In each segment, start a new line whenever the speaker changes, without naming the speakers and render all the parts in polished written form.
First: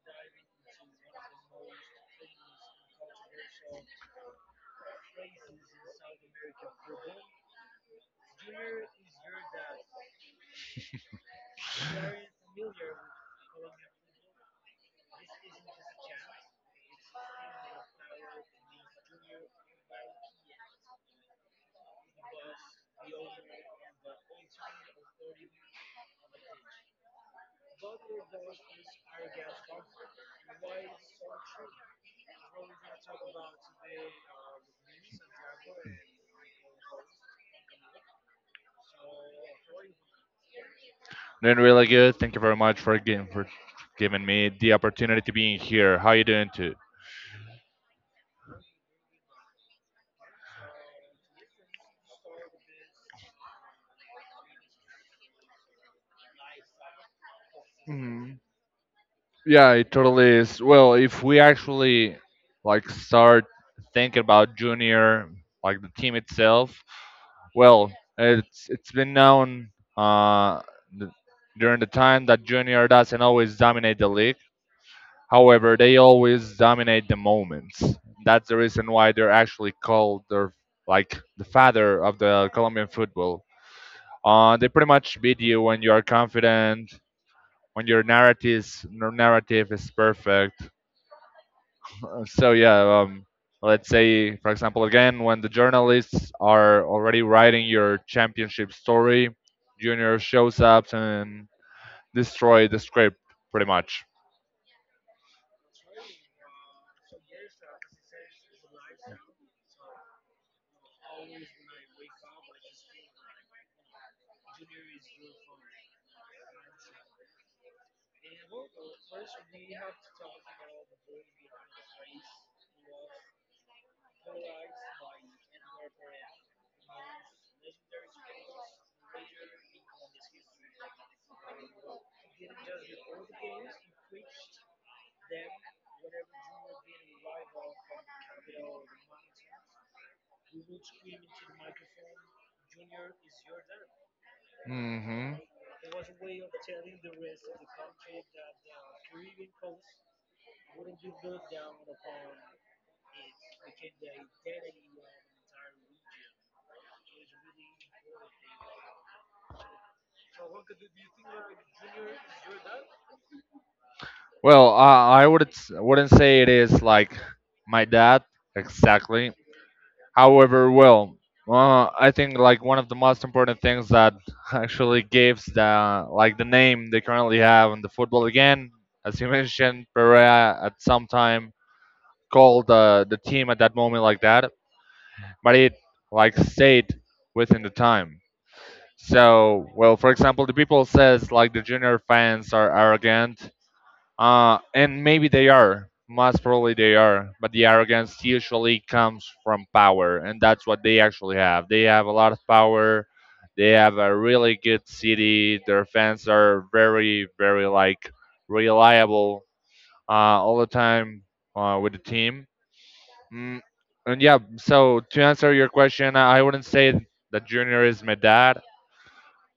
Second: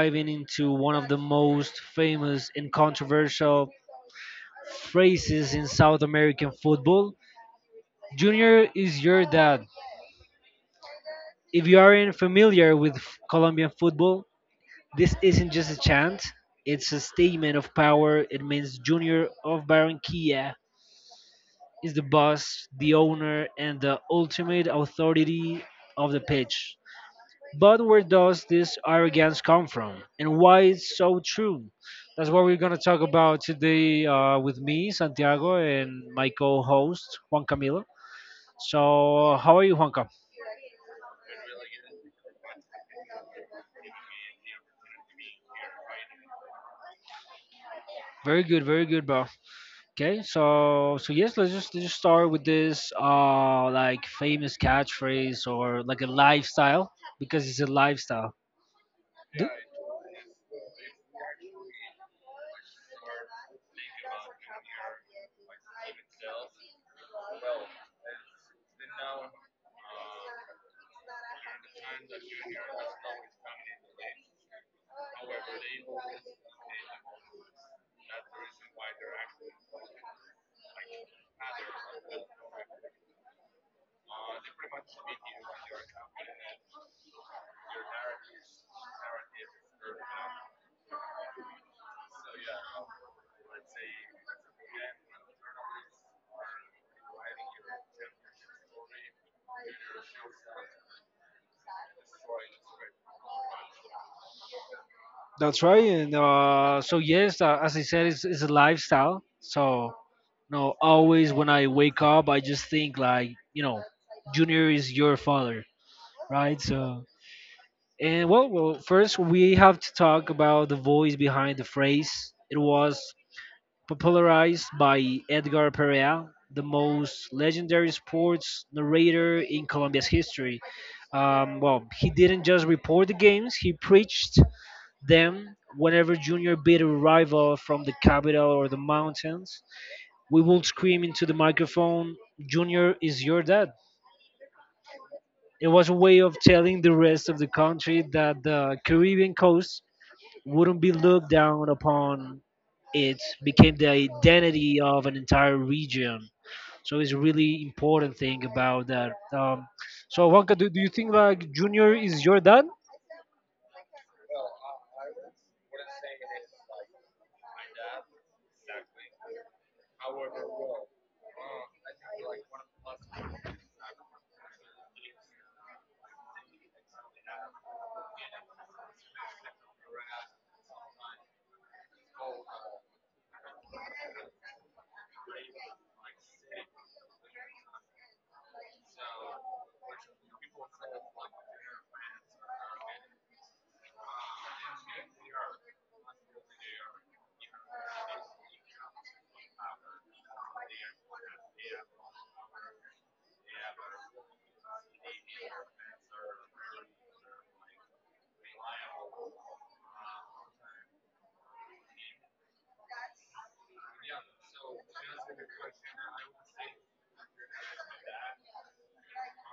diving into one of the most famous and controversial phrases in South American football. Junior is your dad. If you aren't familiar with Colombian football, this isn't just a chant, it's a statement of power. It means Junior of Barranquilla is the boss, the owner, and the ultimate authority of the pitch. But where does this arrogance come from, and why it's so true? That's what we're gonna talk about today with me, Santiago, and my co-host Juan Camilo. So, how are you, Juanca?
Doing really good. Thank you very much for again for giving me the opportunity to be in here. How you doing too?
Very good, very good, bro. Okay, so yes, let's just start with this like famous catchphrase or like a lifestyle because it's a
Mhm.
lifestyle. Do-
Yeah, it totally is. Well, if we actually like start thinking about Junior, like the team itself, well, it's been known uh, th- during the time that Junior doesn't always dominate the league. However, they always dominate the moments. That's the reason why they're actually called the like the father of the Colombian football. They pretty much beat you when you are confident, when your narrative is perfect. So let's say for example again when the journalists are already writing your championship story, Junior shows up and destroy the script pretty much.
That's right. And so, yes, as I said, it's a lifestyle. So, no, always when I wake up, I just think like, you know, Junior is your father, right? So, and well, first we have to talk about the voice behind the phrase. It was popularized by Edgar Perea, the most legendary sports narrator in Colombia's history. Well, he didn't just report the games; he preached. Then, whenever Junior beat a rival from the capital or the mountains, we would scream into the microphone, Junior is your dad.
hmm
It was a way of telling the rest of the country that the Caribbean coast wouldn't be looked down upon. It became the identity of an entire region. So it's a really important thing about that. So Juanca, do you think like Junior is your dad?
Well, I wouldn't say it is like my dad exactly. However, well, I think like one of the most important things that actually gives the like the name they currently have in the football again, as you mentioned, Perea at some time called the team at that moment like that, but it like stayed within the time. So, well, for example, the people says like the Junior fans are arrogant, and maybe they are. Most probably they are. But the arrogance usually comes from power, and that's what they actually have. They have a lot of power. They have a really good city. Their fans are very, very like reliable, uh, all the time with the team. Mm, and yeah, so to answer your question, I wouldn't say that Junior is my dad.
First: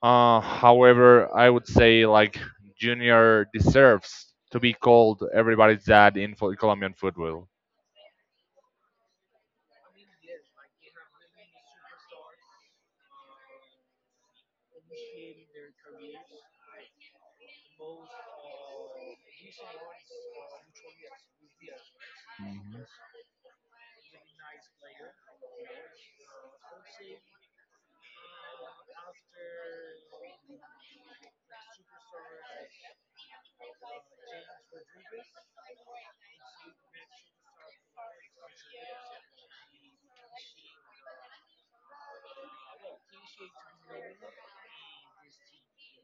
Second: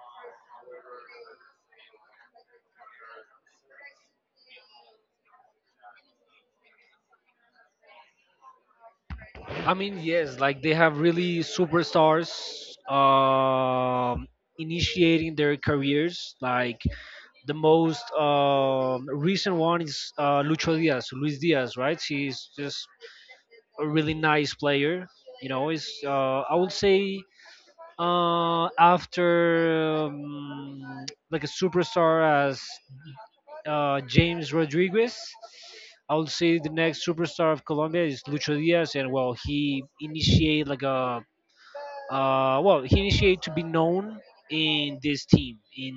However, I would say like Junior deserves to be called everybody's dad in Colombian football.
I mean, yes, like they have really superstars, um, initiating their careers. Like the most recent one is Lucho Diaz, Luis Diaz, right? He's just a really nice player. You know, it's I would say after like a superstar as James Rodriguez. I would say the next superstar of Colombia is Lucho Diaz, and well, he initiated like a well, he initiated to be known in this team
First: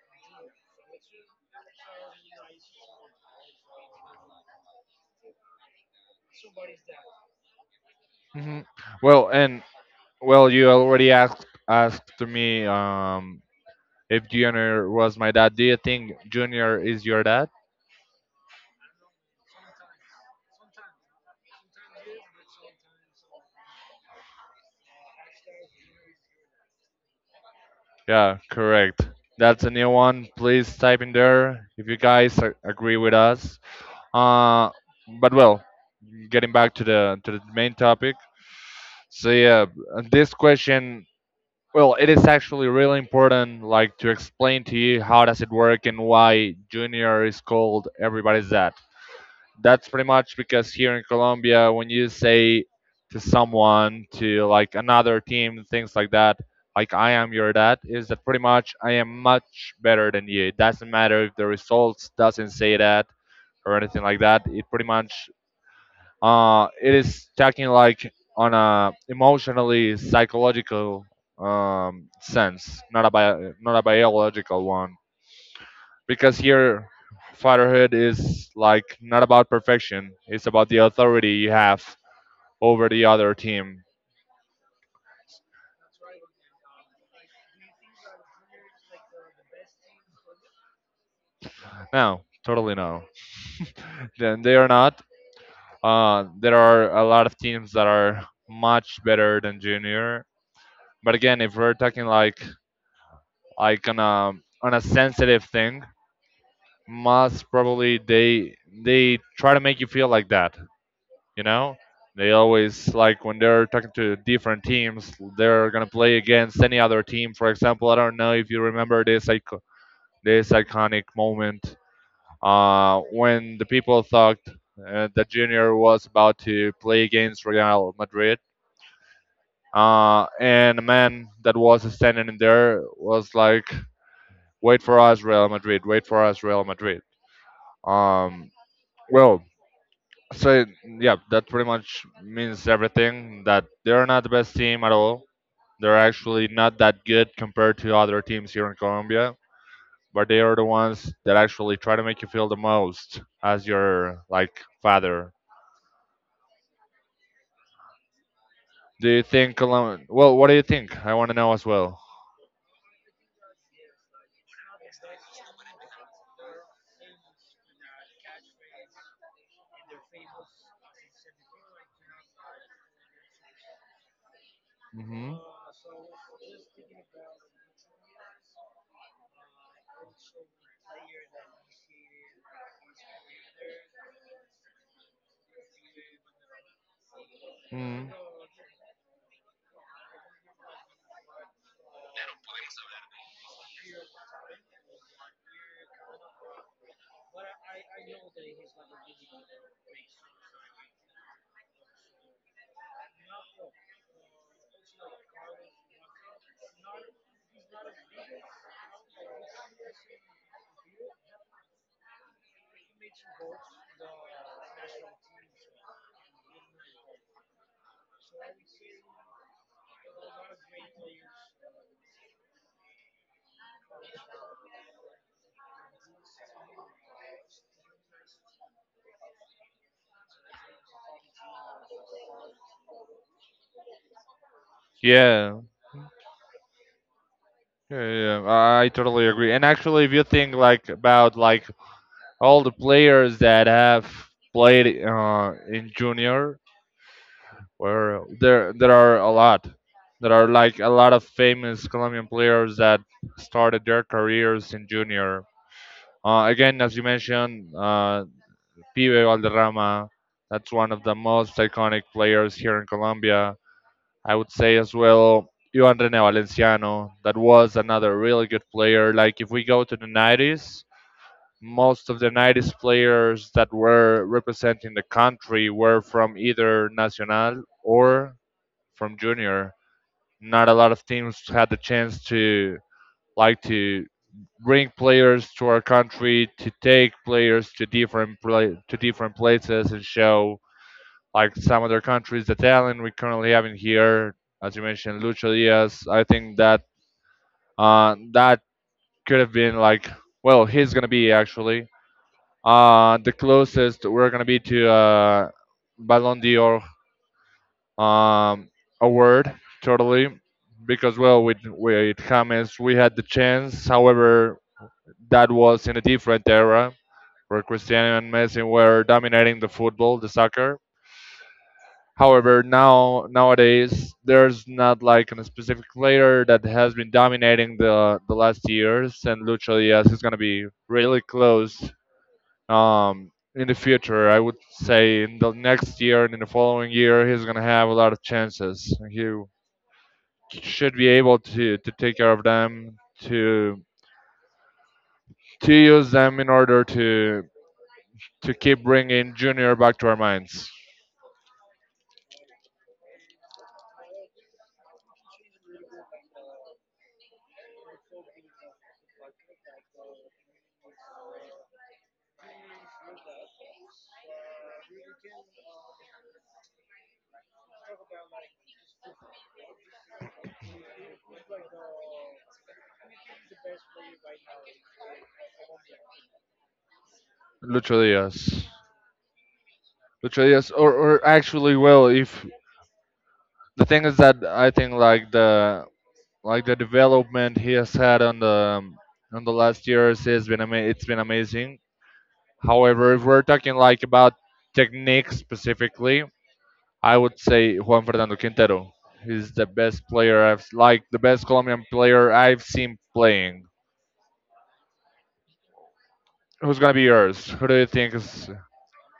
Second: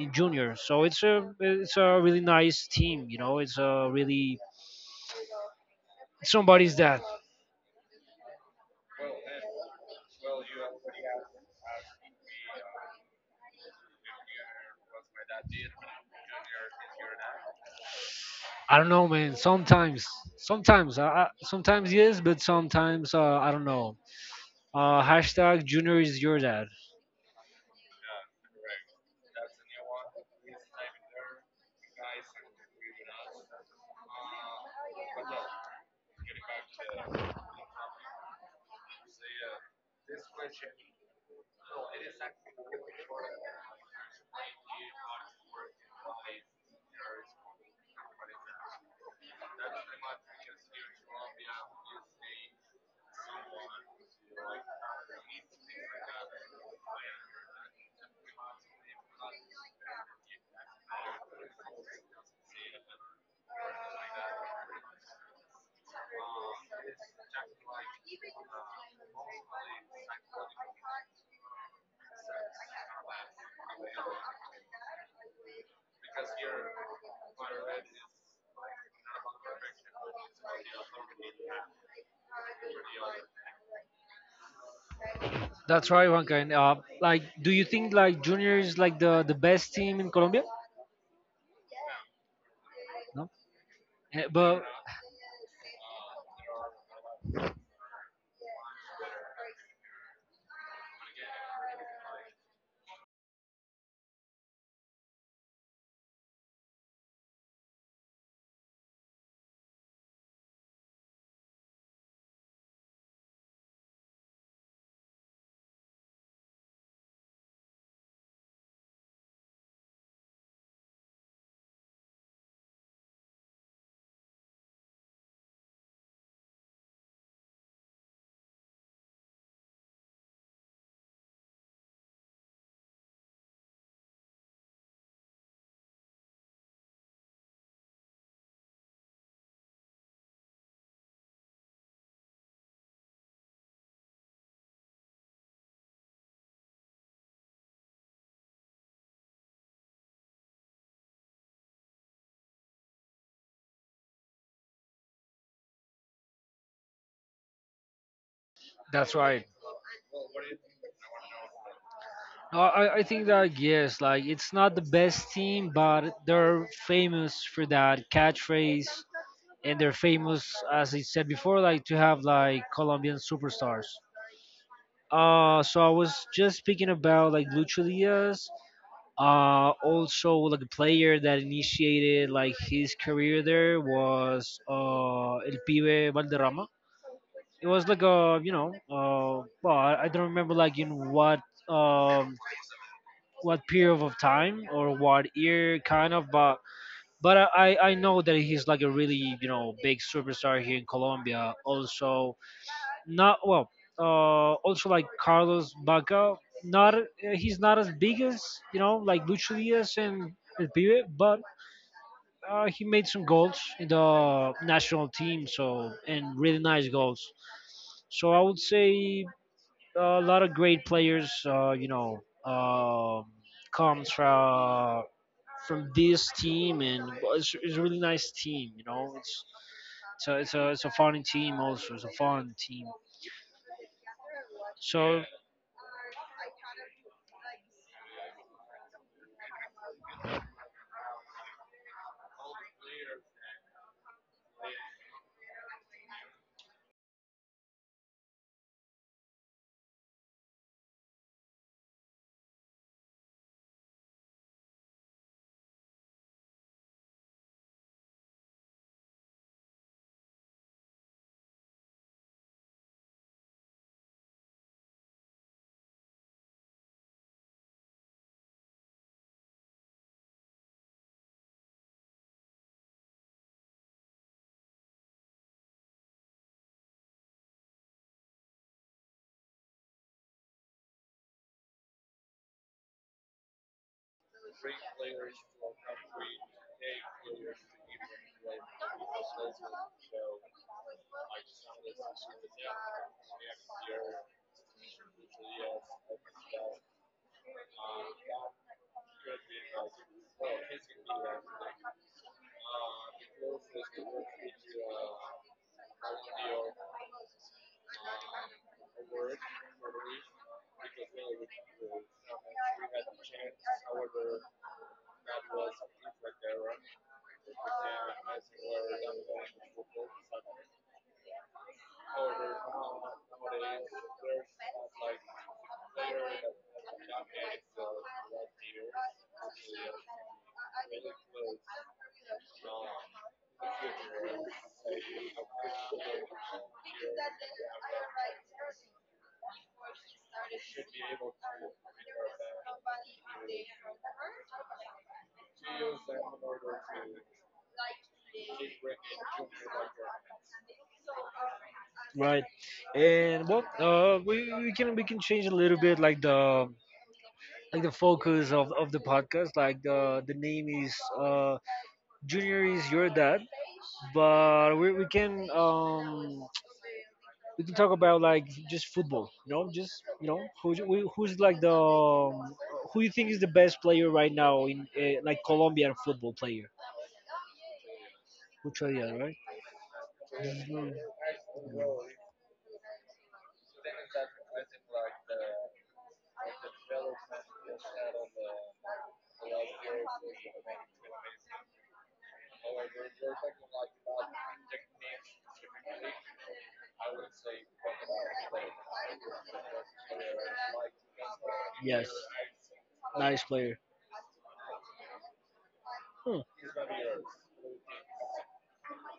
in junior. So it's a really nice team, you know. It's a really somebody's that
Mhm. Well, and well, you already asked to me, if Junior was my dad. Do you think Junior is your dad?
I don't know, man. Sometimes, sometimes, sometimes yes, but sometimes I don't know. Hashtag junior is your dad.
Yeah, correct. That's a new one. Please type in there if you guys agree with us. Uh, but well, getting back to the main topic. So yeah, this question, well, it is actually really important, like to explain to you how does it work and why Junior is called everybody's dad. That's pretty much because here in Colombia, when you say to someone, to like another team, things like that, like I am your dad, is that pretty much I am much better than you. It doesn't matter if the results doesn't say that or anything like that. It pretty much it is talking like on a emotionally psychological sense, not a biological one. Because here, fatherhood is like not about perfection; it's about the authority you have over the other team.
That's right, Juanca. And like, do you think like junior is like the best team in Colombia?
No, totally no.
No. Eh,
Then they
but
are not. There are a lot of teams that are much better than Junior. But again, if we're talking like like on a on a sensitive thing, most probably they try to make you feel like that, you know, they always like when they're talking to different teams they're gonna play against any other team. For example, I don't know if you remember this this iconic moment, when the people thought that Junior was about to play against Real Madrid, and a man that was standing in there was like, wait for us Real Madrid, wait for us Real Madrid. um, well So yeah, that pretty much means everything. That they're not the best team at all. They're actually not that good compared to other teams here in Colombia. But they are the ones that actually try to make you feel the most as your like father. Do you
that's
think
right.
Colom? Well, what do you think? I want to know as well.
I think that yes, like it's not the best team, but they're famous for that catchphrase, and they're famous, as I said before, like to have like Colombian superstars.
hmm
So I was just speaking about like Lucho Diaz, also like a player that initiated like his career there was El Pibe Valderrama. It was
hmm
like a you know I don't remember like in um what period of time or what year kind of, but I know that he's like a really, you know, big superstar here in colombia also, not well also like carlos baca. Not He's not as big as, you know, like lucho diaz and el pibe, but he made some goals in the national team, so, and really nice goals, so I would say a lot of great players, you know, um, comes from this team, and well, it's a really nice team. You know, it's it's a fun team also. It's a fun team. So
Yeah, yeah. I totally agree. And actually, if you think like about like all the players that have played in Junior, where there are a lot, there are like a lot of famous Colombian players that started their careers in Junior, again as you mentioned, Pibe Valderrama. That's one of the most iconic players here in Colombia. I would say as well Juan Rene Valenciano, that was another really good player. Like if we go to the 90s, most of the 90s players that were representing the country were from either Nacional or from Junior. Not a lot of teams had the chance to like to bring players to our country to take players to different places and show like some other countries the talent we currently have in here. As you mentioned, Lucho Diaz. I think that uh, that could have been like, well, he's gonna be actually the closest we're gonna be to Ballon d'Or um, award, totally, because well, with James we had the chance. However, that was in a different era where Cristiano and Messi were dominating the football, the soccer. However, now nowadays there's not like a specific player that has been dominating the last years, and Lucho Diaz is gonna be really close in the future. I would say in the next year and in the following year, he's gonna have a lot of chances. He should be able to take care of them, to to use them in order to keep bringing Junior back to our minds.
right, and well, we can change a little bit like the focus of the podcast. Like the name is Junior is your dad, but we can talk about like just football. You know, just you know who's like the who you think is the best player right now in like Colombian football player.
Lucho Diaz.
Which are the other, right?
Lucho Diaz, or actually,
Mhm.
well, if the thing is that I think like the development he has had on the last years has been it's been amazing. However, if we're talking like about technique specifically, I would say Juan Fernando Quintero. He's the best player I've like the best Colombian
Yes,
player I've seen
nice
playing.
player. Hmm.
Who's gonna be yours? Who do you think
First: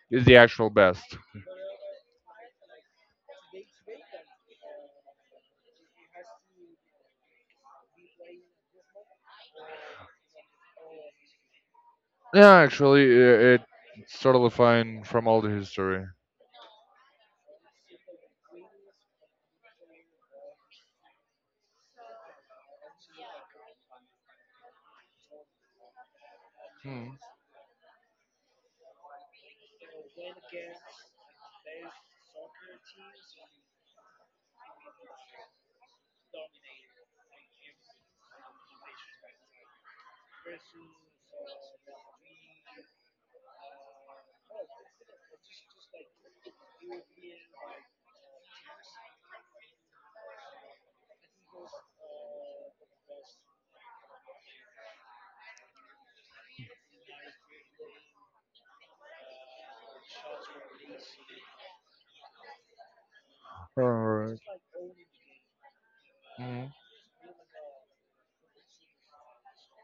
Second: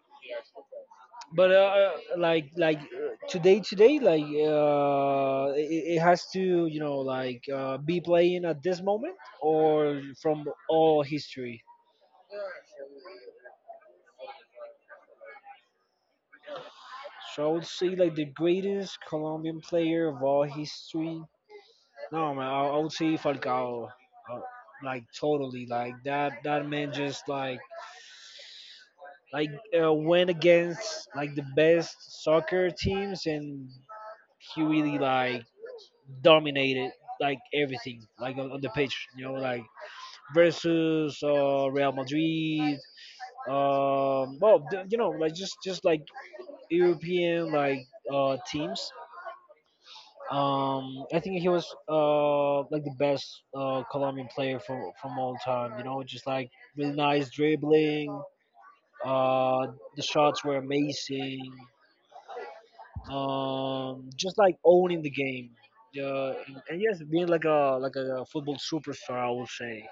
is the actual best?
But today today like it has to you know like be playing at this moment or from all history.
Yeah, actually, it's totally fine from all the history.
So I would say like the greatest Colombian player of all history. No, man, I would say Falcao, uh, like totally, like that. That man
Hmm.
just like went against like the best soccer teams, and he really like dominated like everything, like on the pitch. You know, like versus Real Madrid. Well, you know, like just like European like teams. I think he was like the best Colombian player from all time. You know, just like really nice dribbling. Uh, the shots were amazing. Just
Alright.
like owning the game. And yes, being like a football superstar, I would say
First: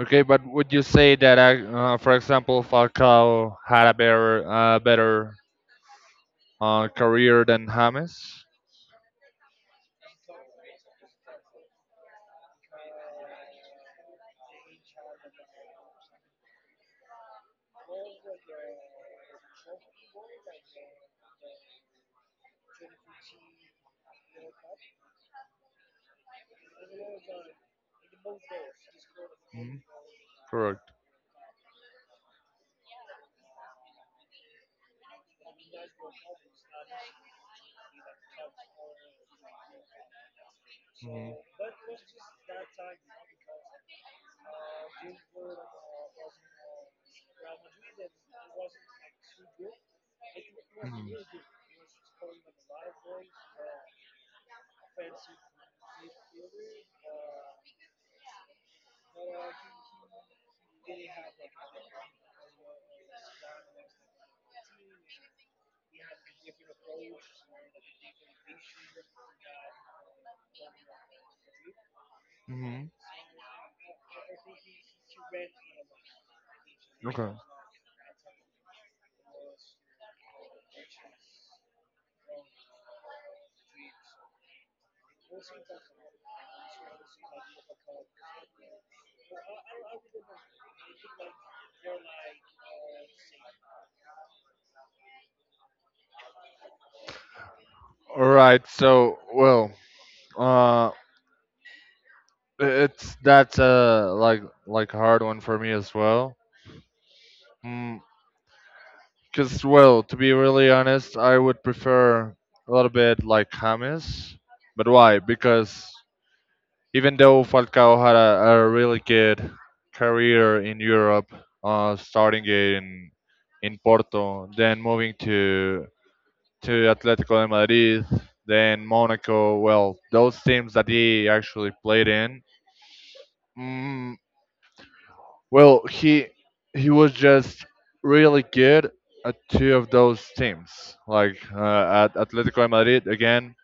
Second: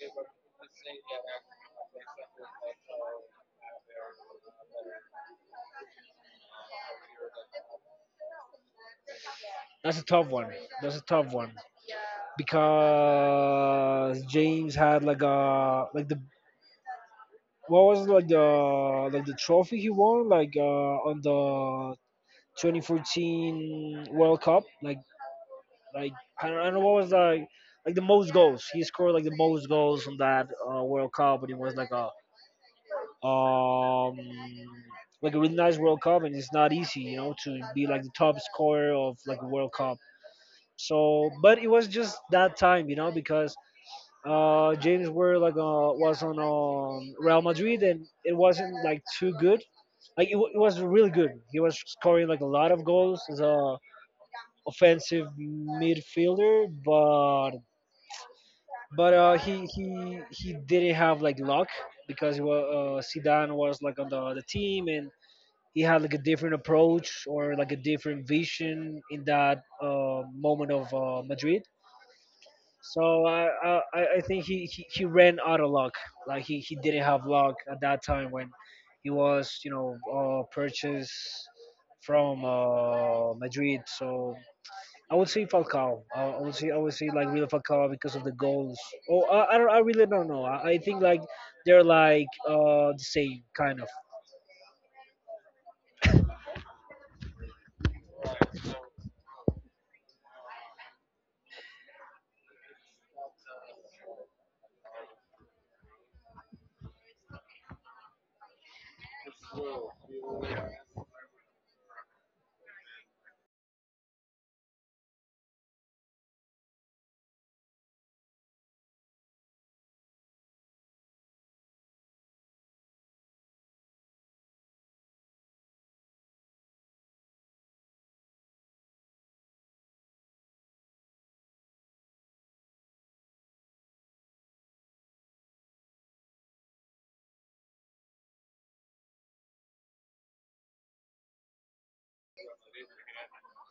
Okay, but would you say that, for example, Falcao had a better, better career than James?
that's a tough one. That's a tough one because James had like a like the what was it, like the trophy he won like on the 2014 World Cup. Like I don't know what was like the most goals. He scored like the most
Mhm,
goals on that
correct.
World Cup, but it was um like a really nice World Cup, and it's not easy, you know, to be like the top scorer of like a World Cup.
Mhm.
So, but it was just that time, you know, because James were like was on Real Madrid, and it wasn't like too good, like it was
Mhm.
really good. He was scoring like a lot of goals as a offensive midfielder, but he didn't have like luck because he was, Zidane was like on the team, and he had like a different approach or like a different vision in that moment of Madrid.
Hmm.
So I think he ran out of luck. Like he didn't
Okay.
have luck at that time when he was, you know, purchased from Madrid. So I would say Falcao. I would say like really Falcao because of the goals. Oh, I really don't know. I think like they're like the same kind of.
All right. So, well, uh, it's that's like a hard one for me as well. Mm, Cause well, to be really honest, I would prefer a little bit like hummus. But why? Because even though Falcao had a really good career in Europe, starting in Porto, then moving to Atletico de Madrid, then Monaco. Well, those teams that he actually played in. Mm, well, he was just really good at two of those teams, like at Atletico de Madrid again.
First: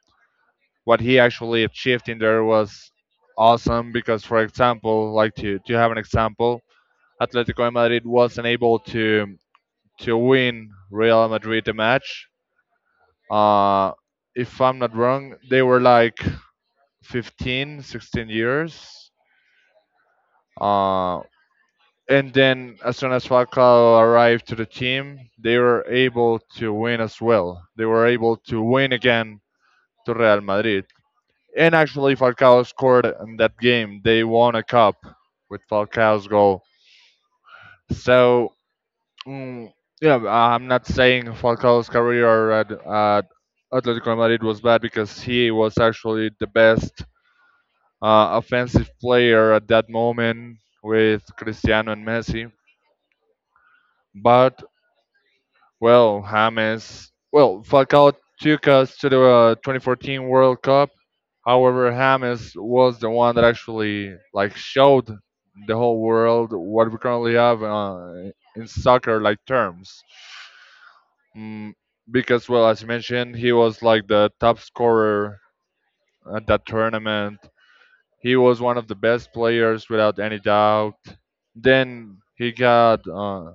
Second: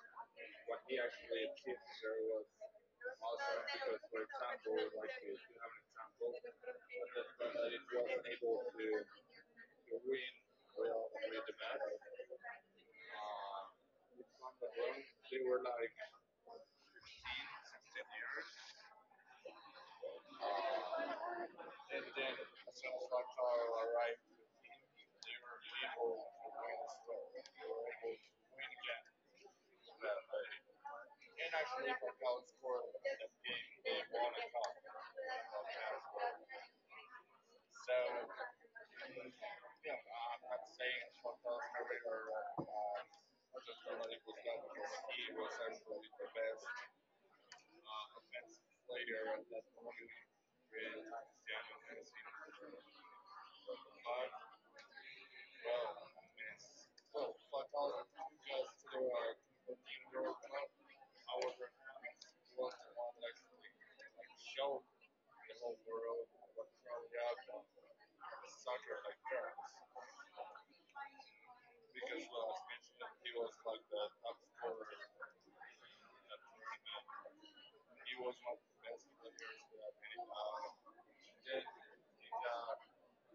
What he actually achieved in there was awesome because for example like to have an example, Atletico de Madrid wasn't able to win Real Madrid the match, uh, if I'm not wrong they were like 15 16 years, uh, and then as soon as Falcao arrived to the team they were able to win as well, they were able to win again to Real Madrid. And actually, Falcao scored in that game. They won a cup with Falcao's goal. So, mm, yeah, I'm not saying Falcao's career at Atletico Madrid was bad because he was actually the best offensive player at that moment with Cristiano and Messi. But well, James. Well, Falcao took us to the 2014 World Cup. However, James was the one that actually like showed the whole world what we currently have in soccer like terms. Mm, because, well, as you mentioned, he was like the top scorer at that tournament. He was one of the best players without any doubt. Then he got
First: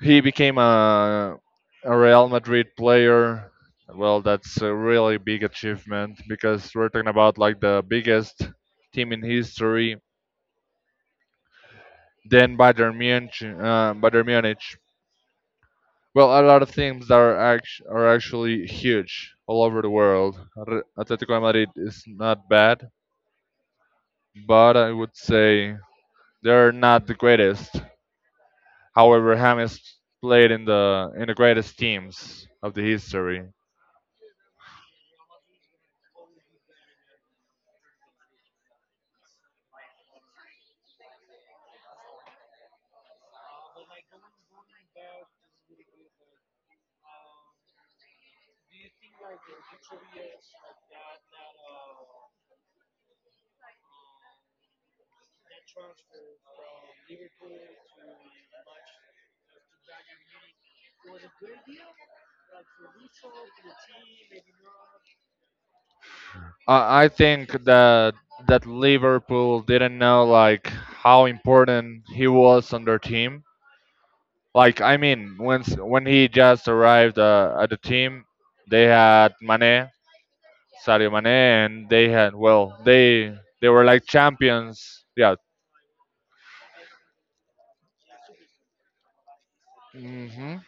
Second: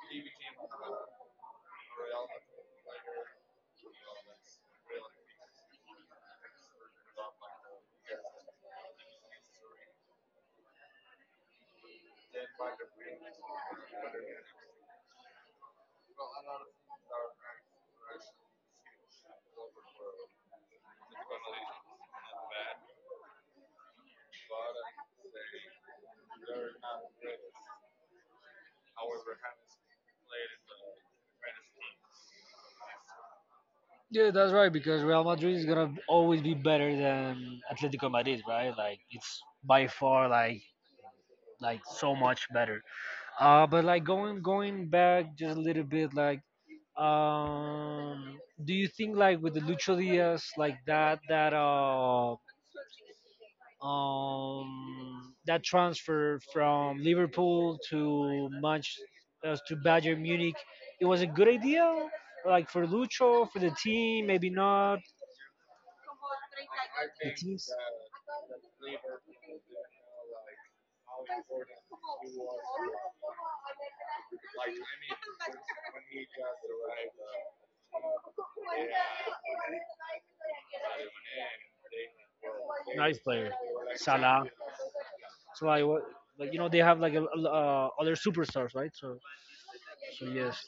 he became a Real Madrid player. Well, that's a really big achievement because we're talking about like the biggest team in history. Then Bayern Munich, Well, a lot of teams that are are actually huge all over the world. Atletico de Madrid is not bad, but I would say they're not the greatest. However, James played in the greatest teams of the history.
Yeah, that's right. Because Real Madrid is gonna always be better than Atletico Madrid, right? Like it's by far like so much better. But like going back just a little bit, like, do you think like with the Lucho Diaz like that that transfer from Liverpool to Manchester, to Bayern Munich, it was a good idea, like for Lucho for the team, maybe not.
I think that that Liverpool didn't know like how important he was on their team. Like I mean, when when he just arrived at the team, they had Mane, Sadio Mane, and they had well,
Nice player.
they were like
Salah.
champions. Yeah.
So like, you know, they have like other superstars, right? So, so
hmm
yes.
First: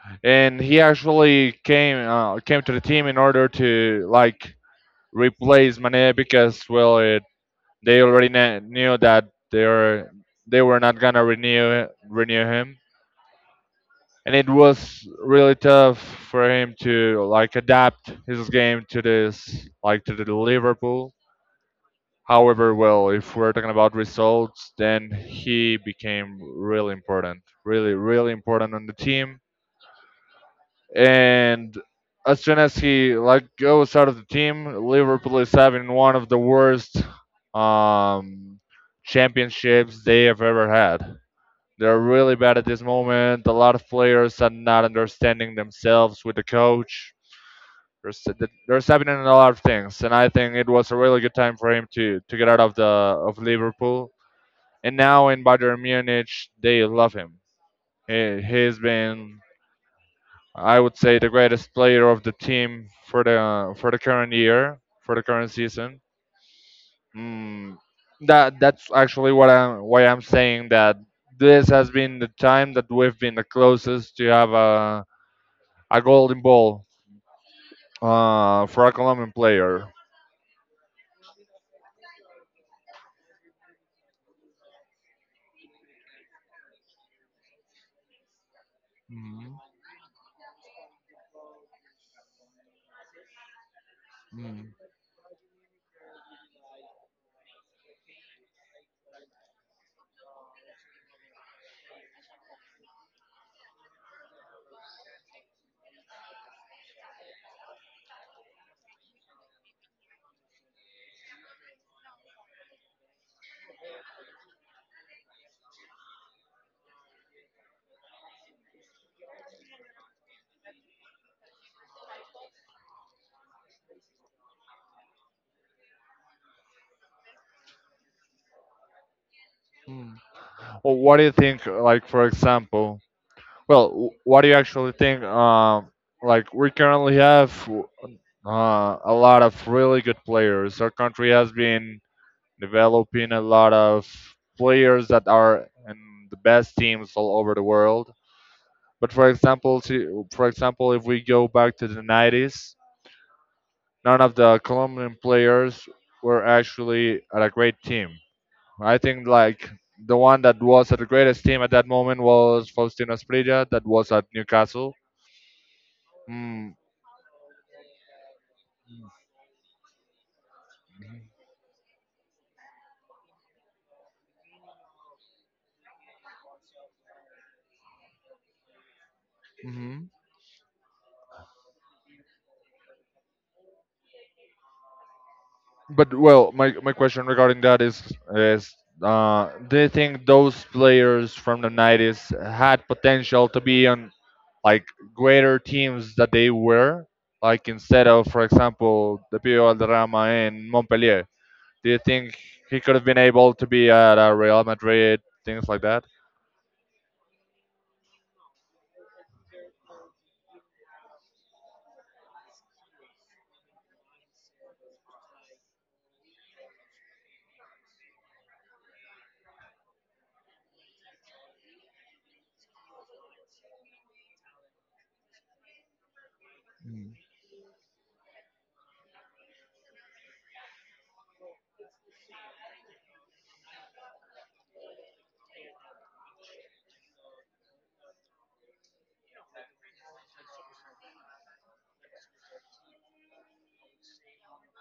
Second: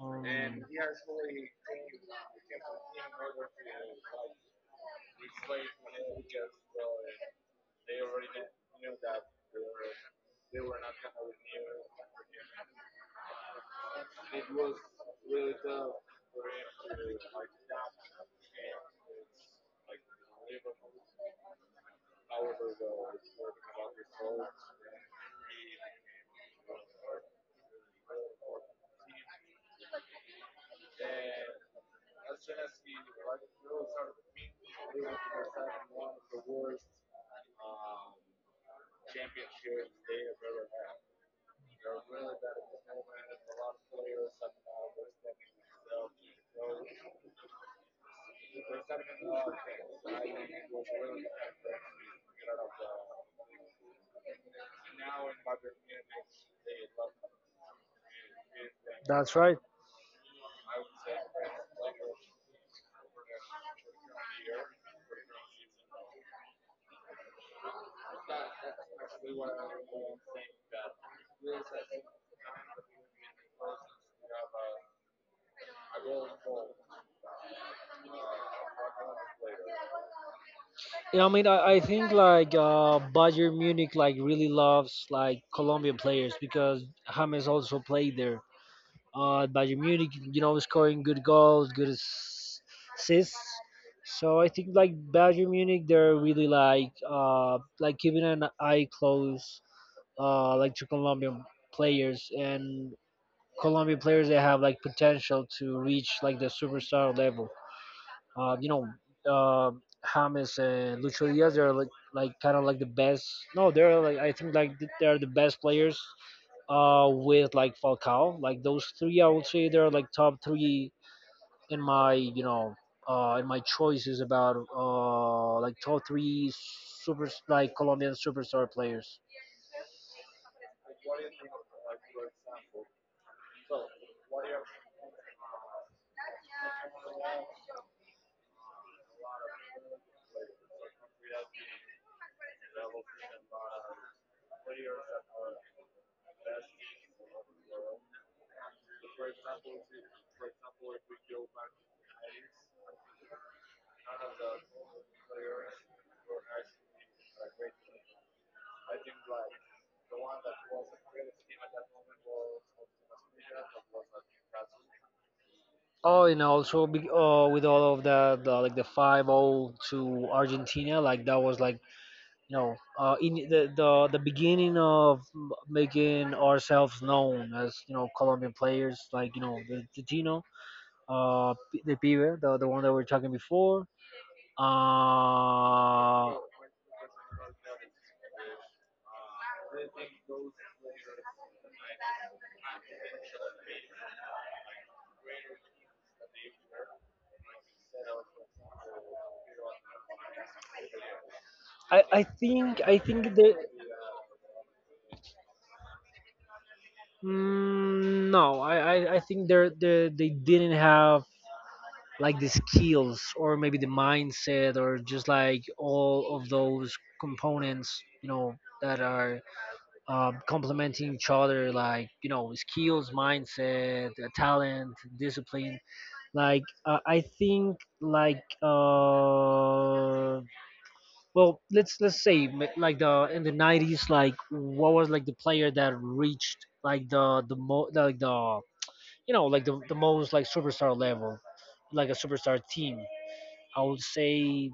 Um,
And he actually came came to the team in order to like replace Mane because well, they already knew that they were not gonna renew him, and it was really tough for him to like adapt his game to this like to the Liverpool. However, well, if we're talking about results, then he became really important, really really important on the team. And as soon as he like goes out of the team, Liverpool is having one of the worst um, championships they have ever had. They're really bad at this moment. A lot of players are not understanding themselves with the coach. There's there's happening a lot of things, and I think it was a really good time for him to get out of Liverpool. And now in Bayern Munich, they love him. He's
That's
been,
right.
I would say, the greatest player of the team for the current year, for the current season. Mm, that's actually what I'm why I'm saying that this has been the time that we've been the closest to have a golden ball for a Colombian player.
Yeah, I mean, I think like Bayern Munich like really loves like Colombian players because James also played there. At
Mhm.
Bayern Munich, you know, scoring good goals, good assists. So I think
Mm.
like Bayern Munich, they're really like keeping an eye close like to Colombian players, and Colombian players they have like potential to reach like the superstar level. You know, uh, James and Lucho Diaz, they're like kind of like the best. No, they're like I think like they're the best players. With like Falcao, like those three, I would say they're like top three in my, you know, in my choices about like top three super like Colombian superstar players.
Well, what do you think? Like for example, well, what do you actually think? Like we currently have a lot of really good players. Our country has been developing a lot of players that are in the best teams all over the world. But for example, for example, if we go back to the 90s, none of the Colombian players were actually at a great team. I think like the one that was at the greatest team at that moment was Faustino Esprilla, that was at Newcastle.
Oh, and
Mm.
also with all of the like the 5-0 to Argentina, like that was like. No, in the beginning of making ourselves known as, you know, Colombian players, like you know
Mm-hmm.
the Tino, the Pibe, the one that we were talking before.
But
Uh,
well, my question regarding that is, do you think those players from the '90s had potential to be on, like, greater teams that they were? Like instead of, for example, the Pio Alderama in Montpellier, do you think he could
I
have been
think
able
that
to be at Real Madrid, things like that,
no, I think they didn't have like the skills or maybe the mindset or just like all of those components, you know, that are complementing each other, like you know, skills, mindset, talent, discipline, like I think like well, let's say like the in the 90s, like what was like the player that reached like the, you know, like the most like superstar level, like a superstar team. I would say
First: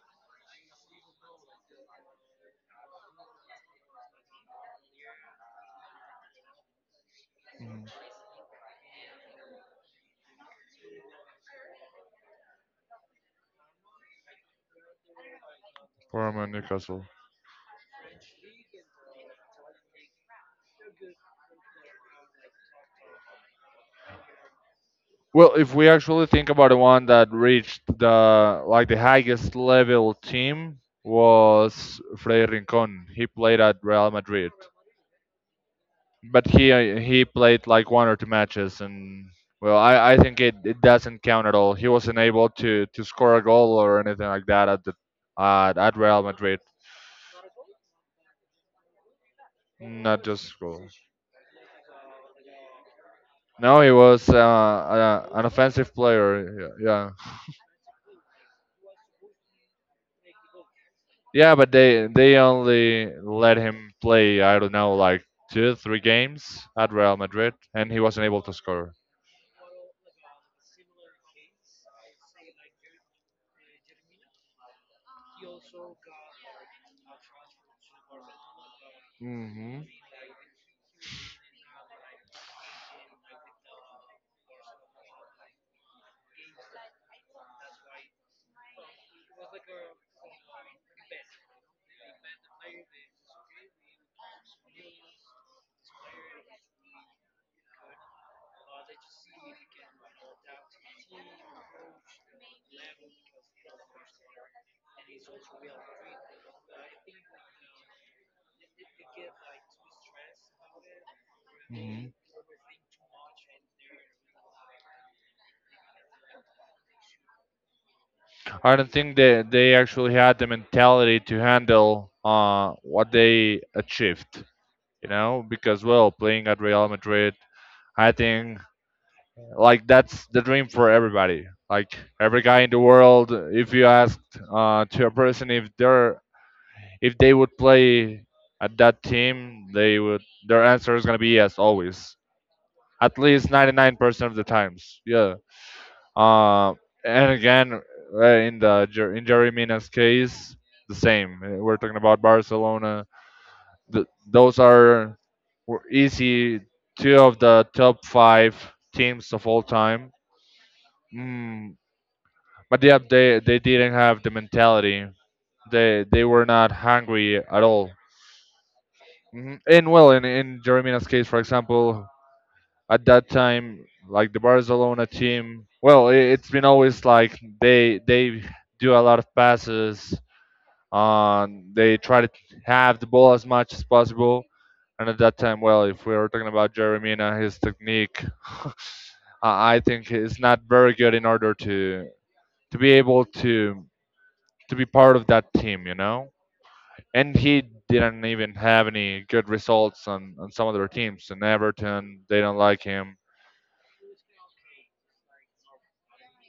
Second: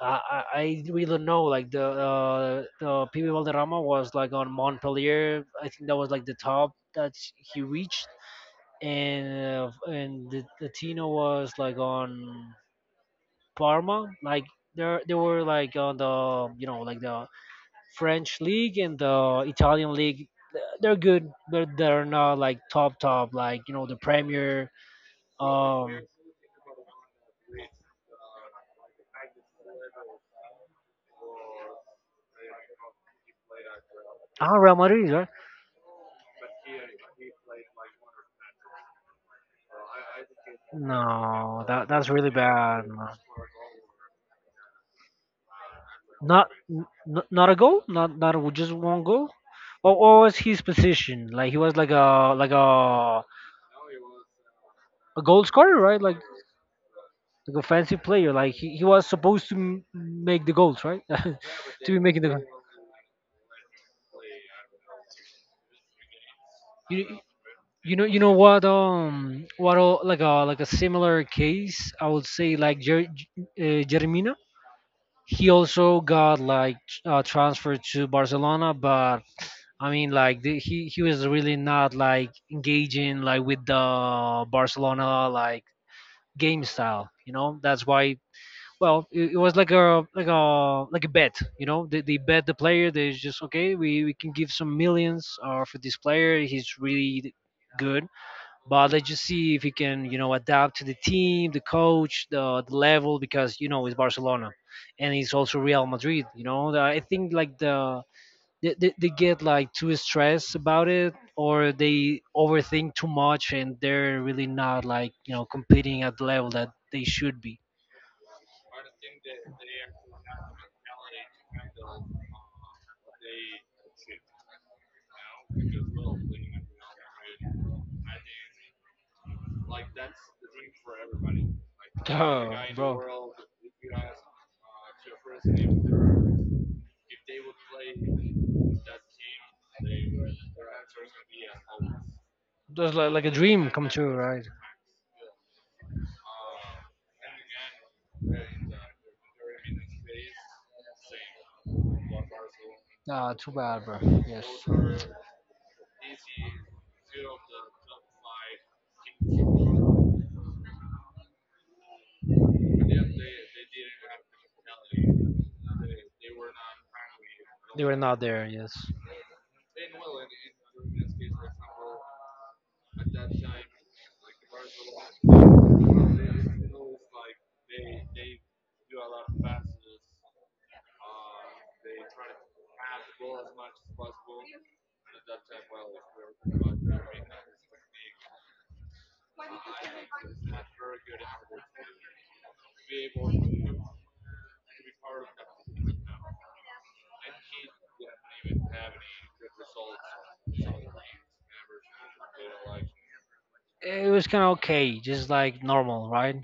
I really don't know. Like the PB Valderrama was like on Montpellier. I think that was like the top that he reached, and and the Tino was like on Parma. Like there they were like on
from
the, you know, like
Newcastle?
the French league and the Italian league. They're good, but they're not like top top, like you know the Premier.
Well, if
um,
we actually think about the one that reached the highest level team, was Freddy Rincon. He played at Real
ah,
Madrid,
Real Madrid, right?
but he played like one or two matches, and well, I think it doesn't count
No,
at all.
that
He
that's really
wasn't able
bad, man.
to score a goal or anything like that at the at Real
Not
Madrid.
n- n- not a goal, not not a- just one goal. What
Not
was his
just goal.
position? Like he was like a like a
No, he was
a goal
an
scorer, right?
offensive player. Yeah, yeah.
Like a fancy player. Like he was supposed to make the goals, right?
Yeah, but
to be
they
making the.
they only let him play, I don't know, like two, three games at
You,
Real Madrid,
You
and
know,
he
you
wasn't
know
able to
what?
score.
Like a similar case, I would say like Jeremina. He also got like transferred to Barcelona, but
Hmm.
I mean, he was really not like engaging like with the Barcelona like game style. You know, that's why. Well, it was like a bet. You know, they bet the player. They just okay, we can give some millions for this player. He's really good, but let's just see if he can, you know, adapt to the team, the coach, the level, because, you know, it's Barcelona and it's also Real Madrid. You know, I think like they get like too stressed about it, or
Hmm.
they overthink too much, and they're really not like, you know, competing at the level that they should be.
I don't think they actually had the mentality to handle what they achieved, you know, because well, playing at Real Madrid, I think like that's the dream for everybody. Like every guy in the
Oh,
world, if you asked to a person if they're if they would play at that team, they would their answer is gonna be yes always,
they're That's
at
like a,
least 99%
right?
of the times. Yeah. Uh, and again, in the Jer- in Jerry Mina's case, the same. We're talking about Barcelona.
Ah, too bad, bro.
Th those are were easy two of the top five teams of all time. Mm, but yeah, they didn't have the mentality. They were not hungry at
Enough,
all.
not there, yes.
Mhm. And well, in Jerry Mina's case, for example, at that time, like the Barcelona team, well, it's been always like they do a lot of passes. They try to have the ball as much as possible. And at that time, well, if we were talking about Jeremina, his technique, I think it's not very good in order to be able to be part of that team, you know. And he didn't even have any good results on some of their teams. And Everton, they don't like him.
It was kind of okay, just like normal, right?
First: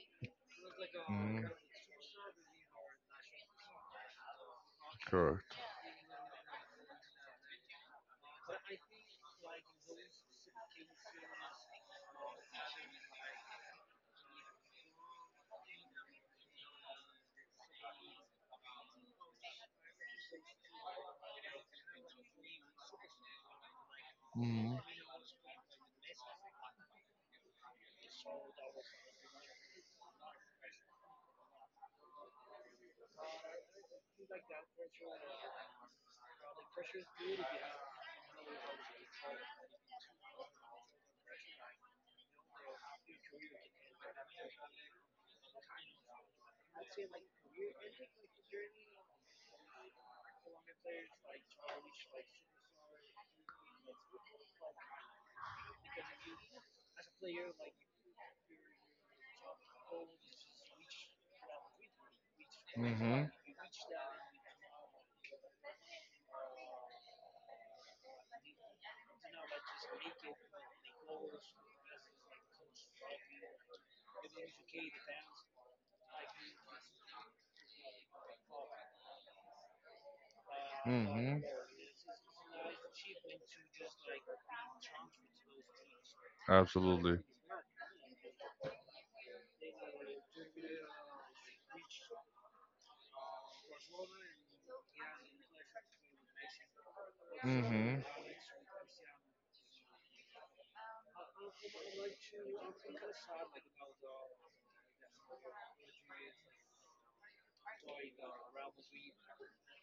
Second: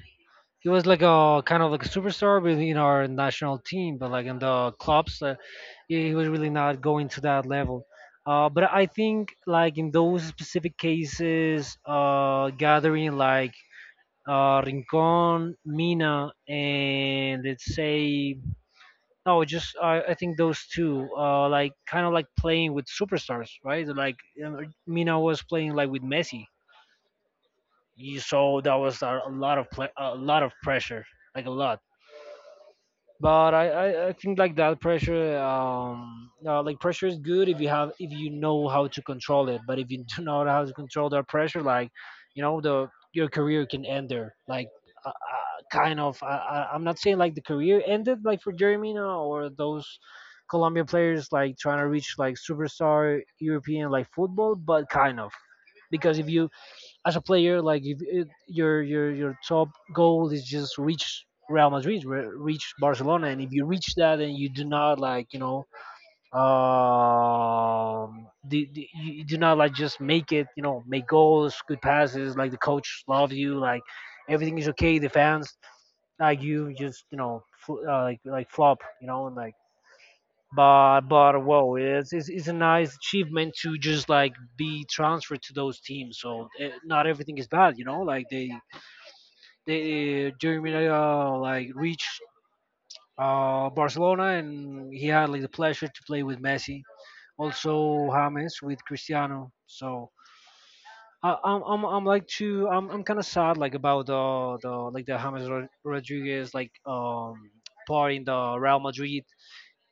He was like a
Mm,
kind of like a superstar within our national team, but like in the clubs,
correct.
he was really not going to that level. But I think like in those specific cases, gathering like Rincon, Mina, and let's say no, just I think those two, like kind of like playing with superstars, right? Like
Mm.
Mina was playing like with Messi. You so that was a lot of a lot of pressure, like a lot. But I think like that pressure, like pressure is good if you have, if you know how to control it. But if you do not know how to control that pressure, like, you know, the your career can end there. Like, kind of. I'm not saying like the career ended like for Jeremy now, or those Colombian players like trying to reach like superstar European like football, but kind of, because if you as a player, like if it, your top goal is just reach Real Madrid, reach Barcelona, and if you reach that and you do not like, you know, you do not like just make it, you know, make
Hmm.
goals, good passes, like the coach loves you, like everything is okay, the fans like you just, you know, like flop, you know, and like, but well, it's a nice achievement to just like be transferred to those teams, so eh, not
Absolutely.
everything is bad, you know, like they Jeremy like reached Barcelona, and he had like the pleasure to play with Messi. Also James with Cristiano, so I'm like too, I'm kind of sad like about the, like the James Rodriguez like part in the Real Madrid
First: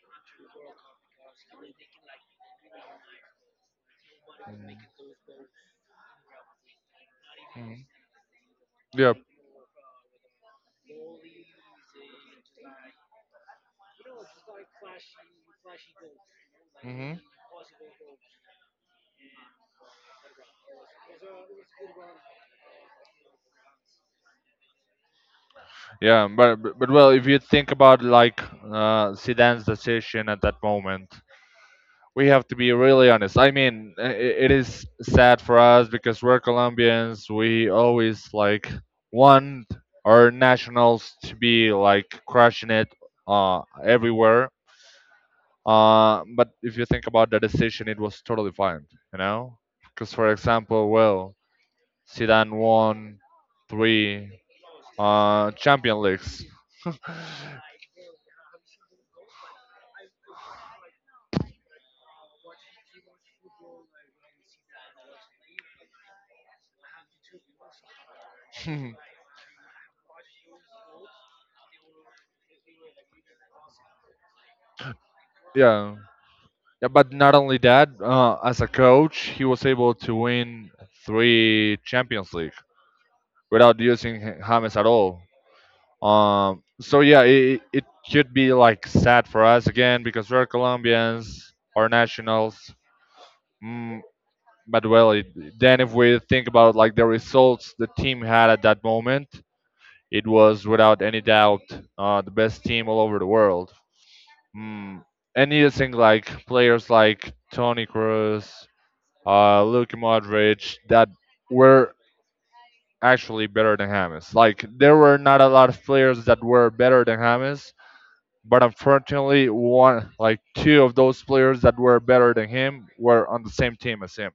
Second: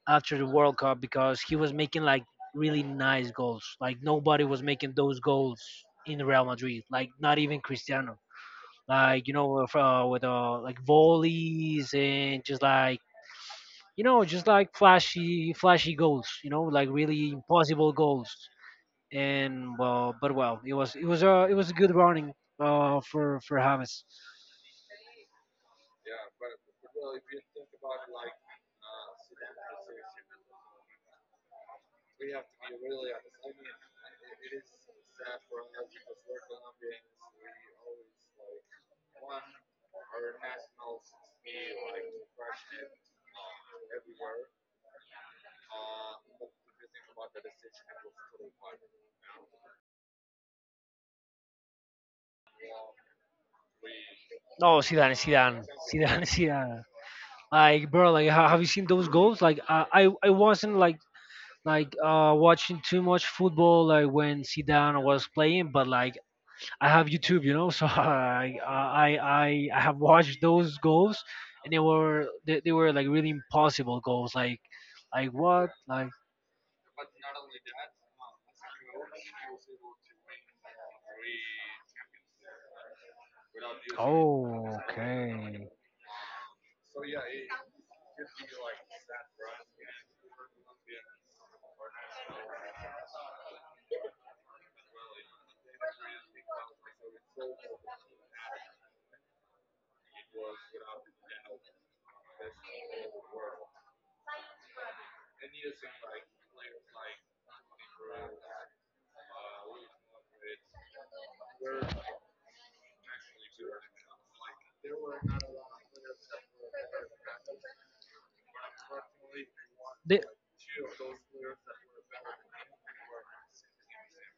after the World Cup, because he was making like really nice goals. Like nobody was making those
Mm.
goals in Real Madrid. Like not even Cristiano.
Yeah.
Like, you know, with, like volleys, and just like, you know, just like flashy flashy goals. You know, like
Hmm.
really impossible goals. And well, but well, it was, it was a, it was a good running for James.
Yeah, but well, if you think about like Zidane's decision at that moment, we have to be really honest. I mean, it is sad for us because we're Colombians. We always like want our nationals to be like crushing it everywhere. But if you think about the decision, it was totally fine, you know? Because, for example, well, Zidane won three
No,
Champion Leagues.
Zidane. Like bro, like have you seen those goals? Like I wasn't like like watching too much football like when Zidane was playing, but like I have YouTube, you know, so I have watched those goals, and they were, they were like really impossible goals, like what
Yeah,
like.
yeah. But not only that, as a coach, he was able to win three Champions League without using
Oh,
James at
okay.
all. So yeah, it could be like sad for us again because we're Colombians, our nationals. Mm, but well, it, then if we think about like the results the team had at that moment, it was without any doubt the best team all over the world. Mm. And you think like players like Toni Kroos, Luka Modric, that were actually better than James. Like there were not a lot of players that were better than James, but unfortunately, one
They,
like two of those players that were better than him were on the same team as him.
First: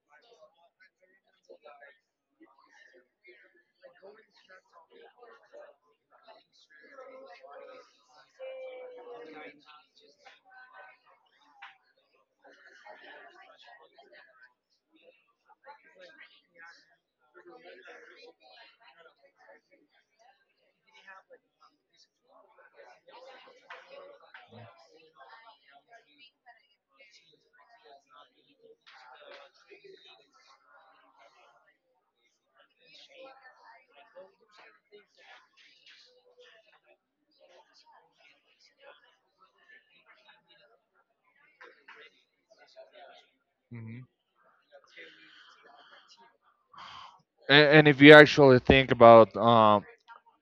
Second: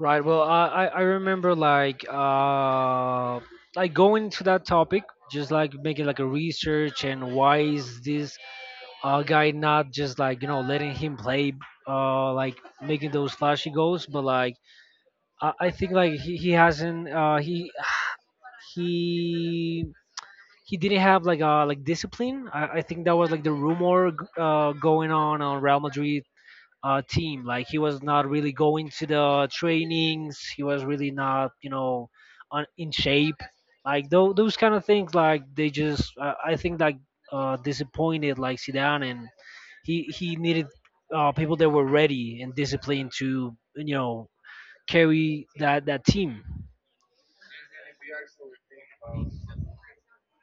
right. Well, I remember like going to that topic, just like making like a research and why is this guy not just like, you know, letting him play, like making those flashy goals, but like I think like he hasn't he he didn't have like discipline. I think that was like the rumor going on Real Madrid team. Like he was not really going to the trainings. He was really not, you know, on, in shape. Like those kind of things. Like they just, I think, like disappointed like Zidane, and he needed people that were ready and disciplined to, you
Hmm.
know, carry that team.
And if you actually think about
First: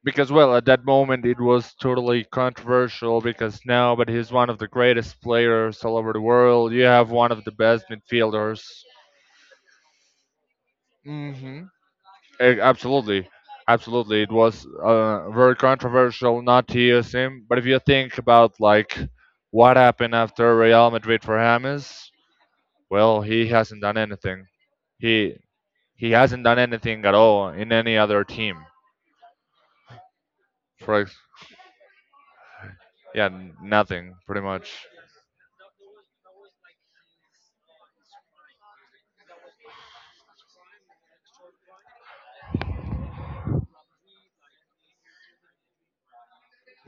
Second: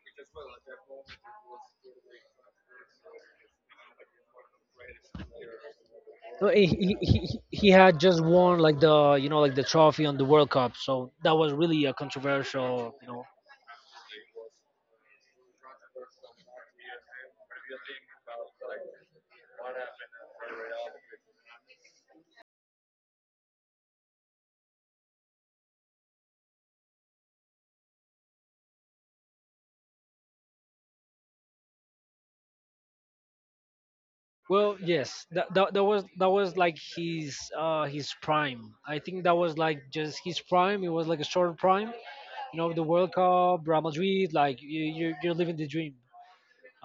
because well at that moment it was totally controversial because now but he's one of the greatest players all over the
No, He,
world, you
he,
have one
he
of the
he
best
had just won
midfielders.
like the, you know, like the trophy on the World Cup, so that was
Hmm.
really a controversial, you know.
Absolutely. Absolutely it was very controversial not to use him, but if you think about like what happened after Real Madrid for James, well he hasn't done anything, he he hasn't done anything at all in any other team, for ex- yeah, nothing pretty
Well,
much.
yes, that was, that was like his prime. I think that was like just his prime. It was like a short prime. You know, the World Cup, Real Madrid. Like you're living the dream.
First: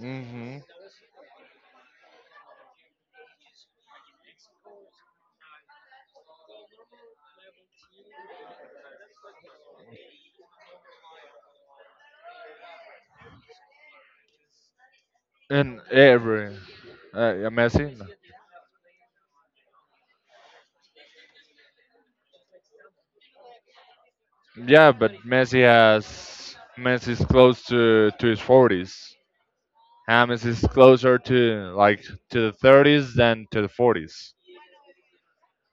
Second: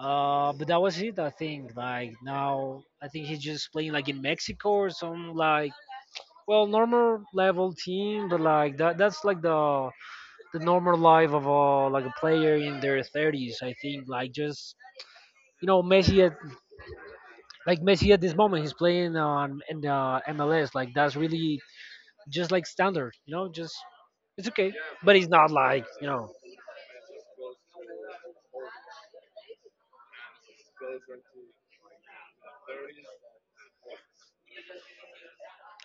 But that was it, I think. Like now, I think he's just playing like in Mexico or some like well normal level team. But like that's like the normal life of a like a player in their thirties, I think. Like just, you know,
And
Messi at,
every yeah,
like
Messi. No.
Messi at this moment, he's playing on in the MLS. Like that's really just like standard, you know. Just, it's okay,
Yeah,
but
but
he's not like, you know.
Messi is close to his forties. James is closer to like to the 30s than to the 40s.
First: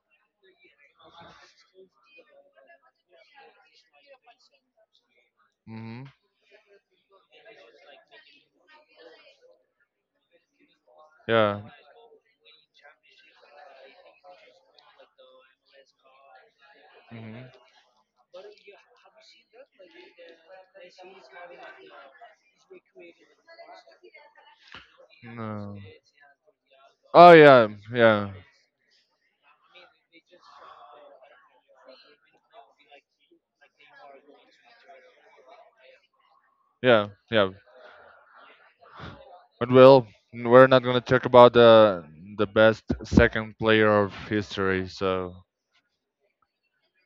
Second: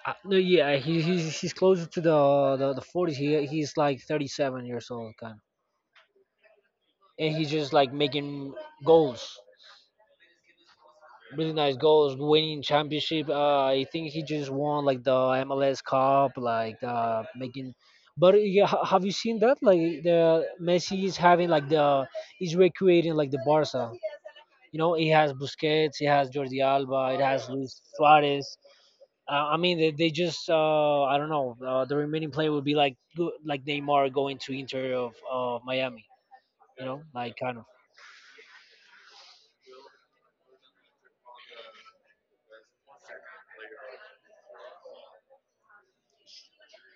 No, yeah, he's closer to the 40s. He's like 37 years old, kind of,
Hmm.
and he's just like making goals. Really
Yeah.
nice goals, winning championship. I think he just won like the MLS Cup, like
Hmm.
making. But yeah, have you seen that? Like the Messi is having like the, he's recreating like the Barca. You know, he has
No.
Busquets, he has Jordi Alba, it
Oh
has
yeah,
Luis
yeah,
Suarez. I mean, they just I don't know. The remaining player would be like like Neymar going to Inter of Miami. You know,
yeah,
like
yeah.
kind of.
But well, we're not gonna talk about the best second player of history. So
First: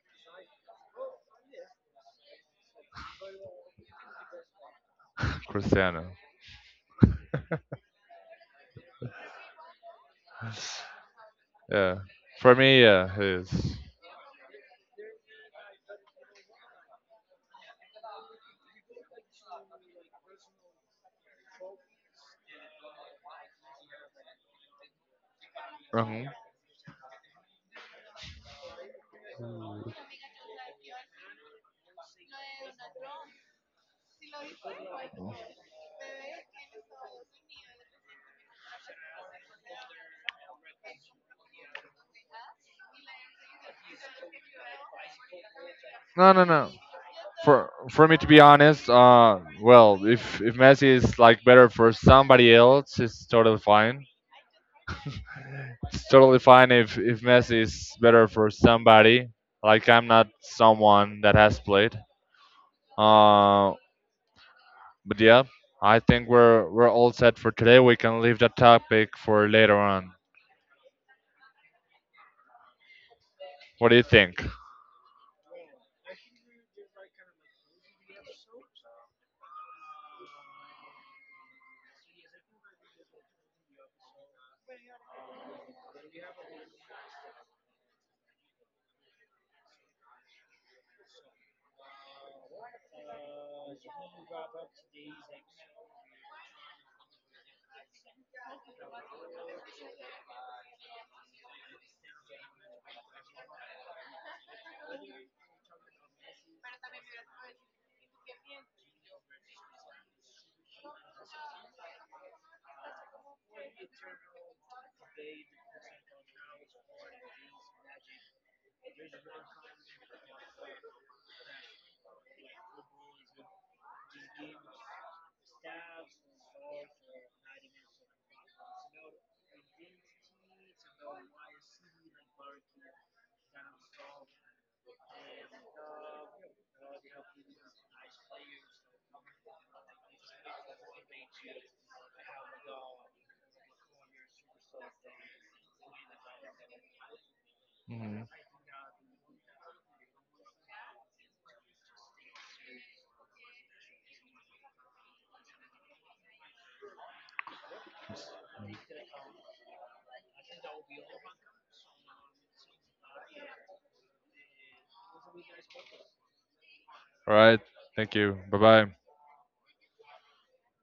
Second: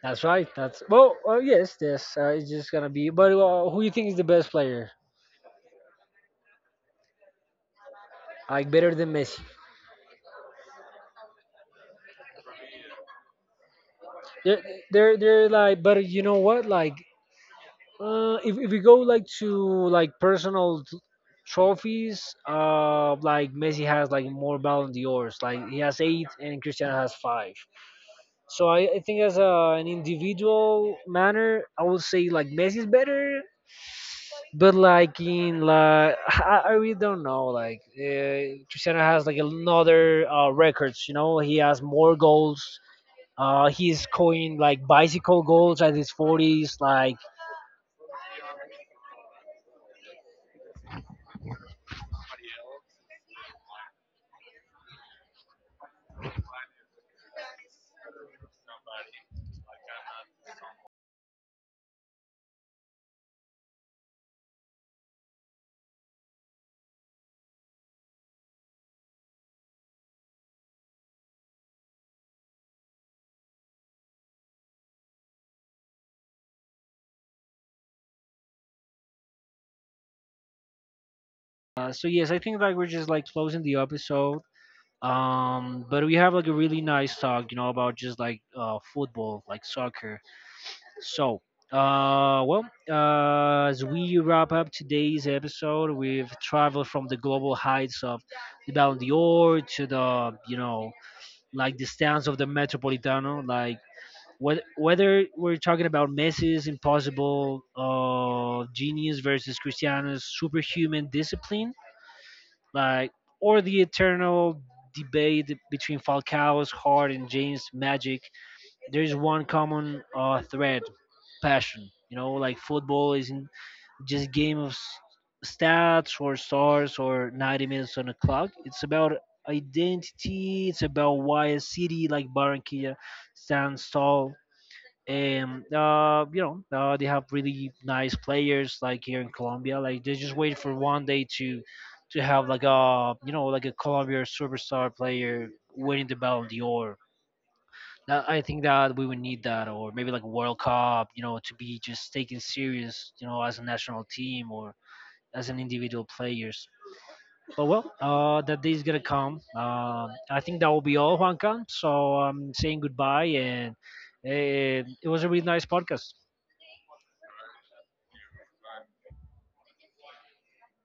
That's right. That's well, yes, yes. It's just gonna be. But who you think is the best player?
Cristiano.
Like better than Messi?
Yeah. For me, yeah, it's
They're they're like. But you know what? Like, if we go like to like personal trophies, like Messi has like more Ballon d'Ors. Like he has
Mhm.
8, and Cristiano has 5. So I think as a, an individual manner, I would say like Messi is better, but like in like I really don't know, like Cristiano has like another records, you know, he has more goals, he's scoring like bicycle goals at his
No, no, no.
40s like.
For me to be honest, well, if Messi is like better for somebody else, it's totally fine. It's totally fine if Messi is better for somebody. Like I'm not someone that has played. Uh, But yeah, I think we're all set for today. We can leave that topic for later on. What do you think?
Uh, so yes, I think like we're just like closing the episode, but we have like a really nice talk, you know, about just like football, like soccer. So, well, as we wrap up today's episode, we've traveled from the global heights of the Ballon d'Or to the, you know, like the stands of the Metropolitano. Like, whether we're talking about Messi's impossible genius versus Cristiano's superhuman discipline, like, or the eternal debate between Falcao's heart and James' magic, there is one common thread, passion. You know, like football isn't just game of stats or stars or 90 minutes on the clock. It's about identity. It's about why a city like Barranquilla stands tall. And you know, they have really nice players like here in Colombia. Like they just wait for one day to have like a, you know, like a Colombia superstar player winning the Ballon d'Or. That,
Mhm.
I think that we would need that, or maybe like World Cup, you know, to be just taken serious, you know, as a national team or as an individual players. But well, that day is gonna come. I think that will be all, Juanca. So I'm saying goodbye, and it was a really nice podcast.
All right. Thank you. Bye bye.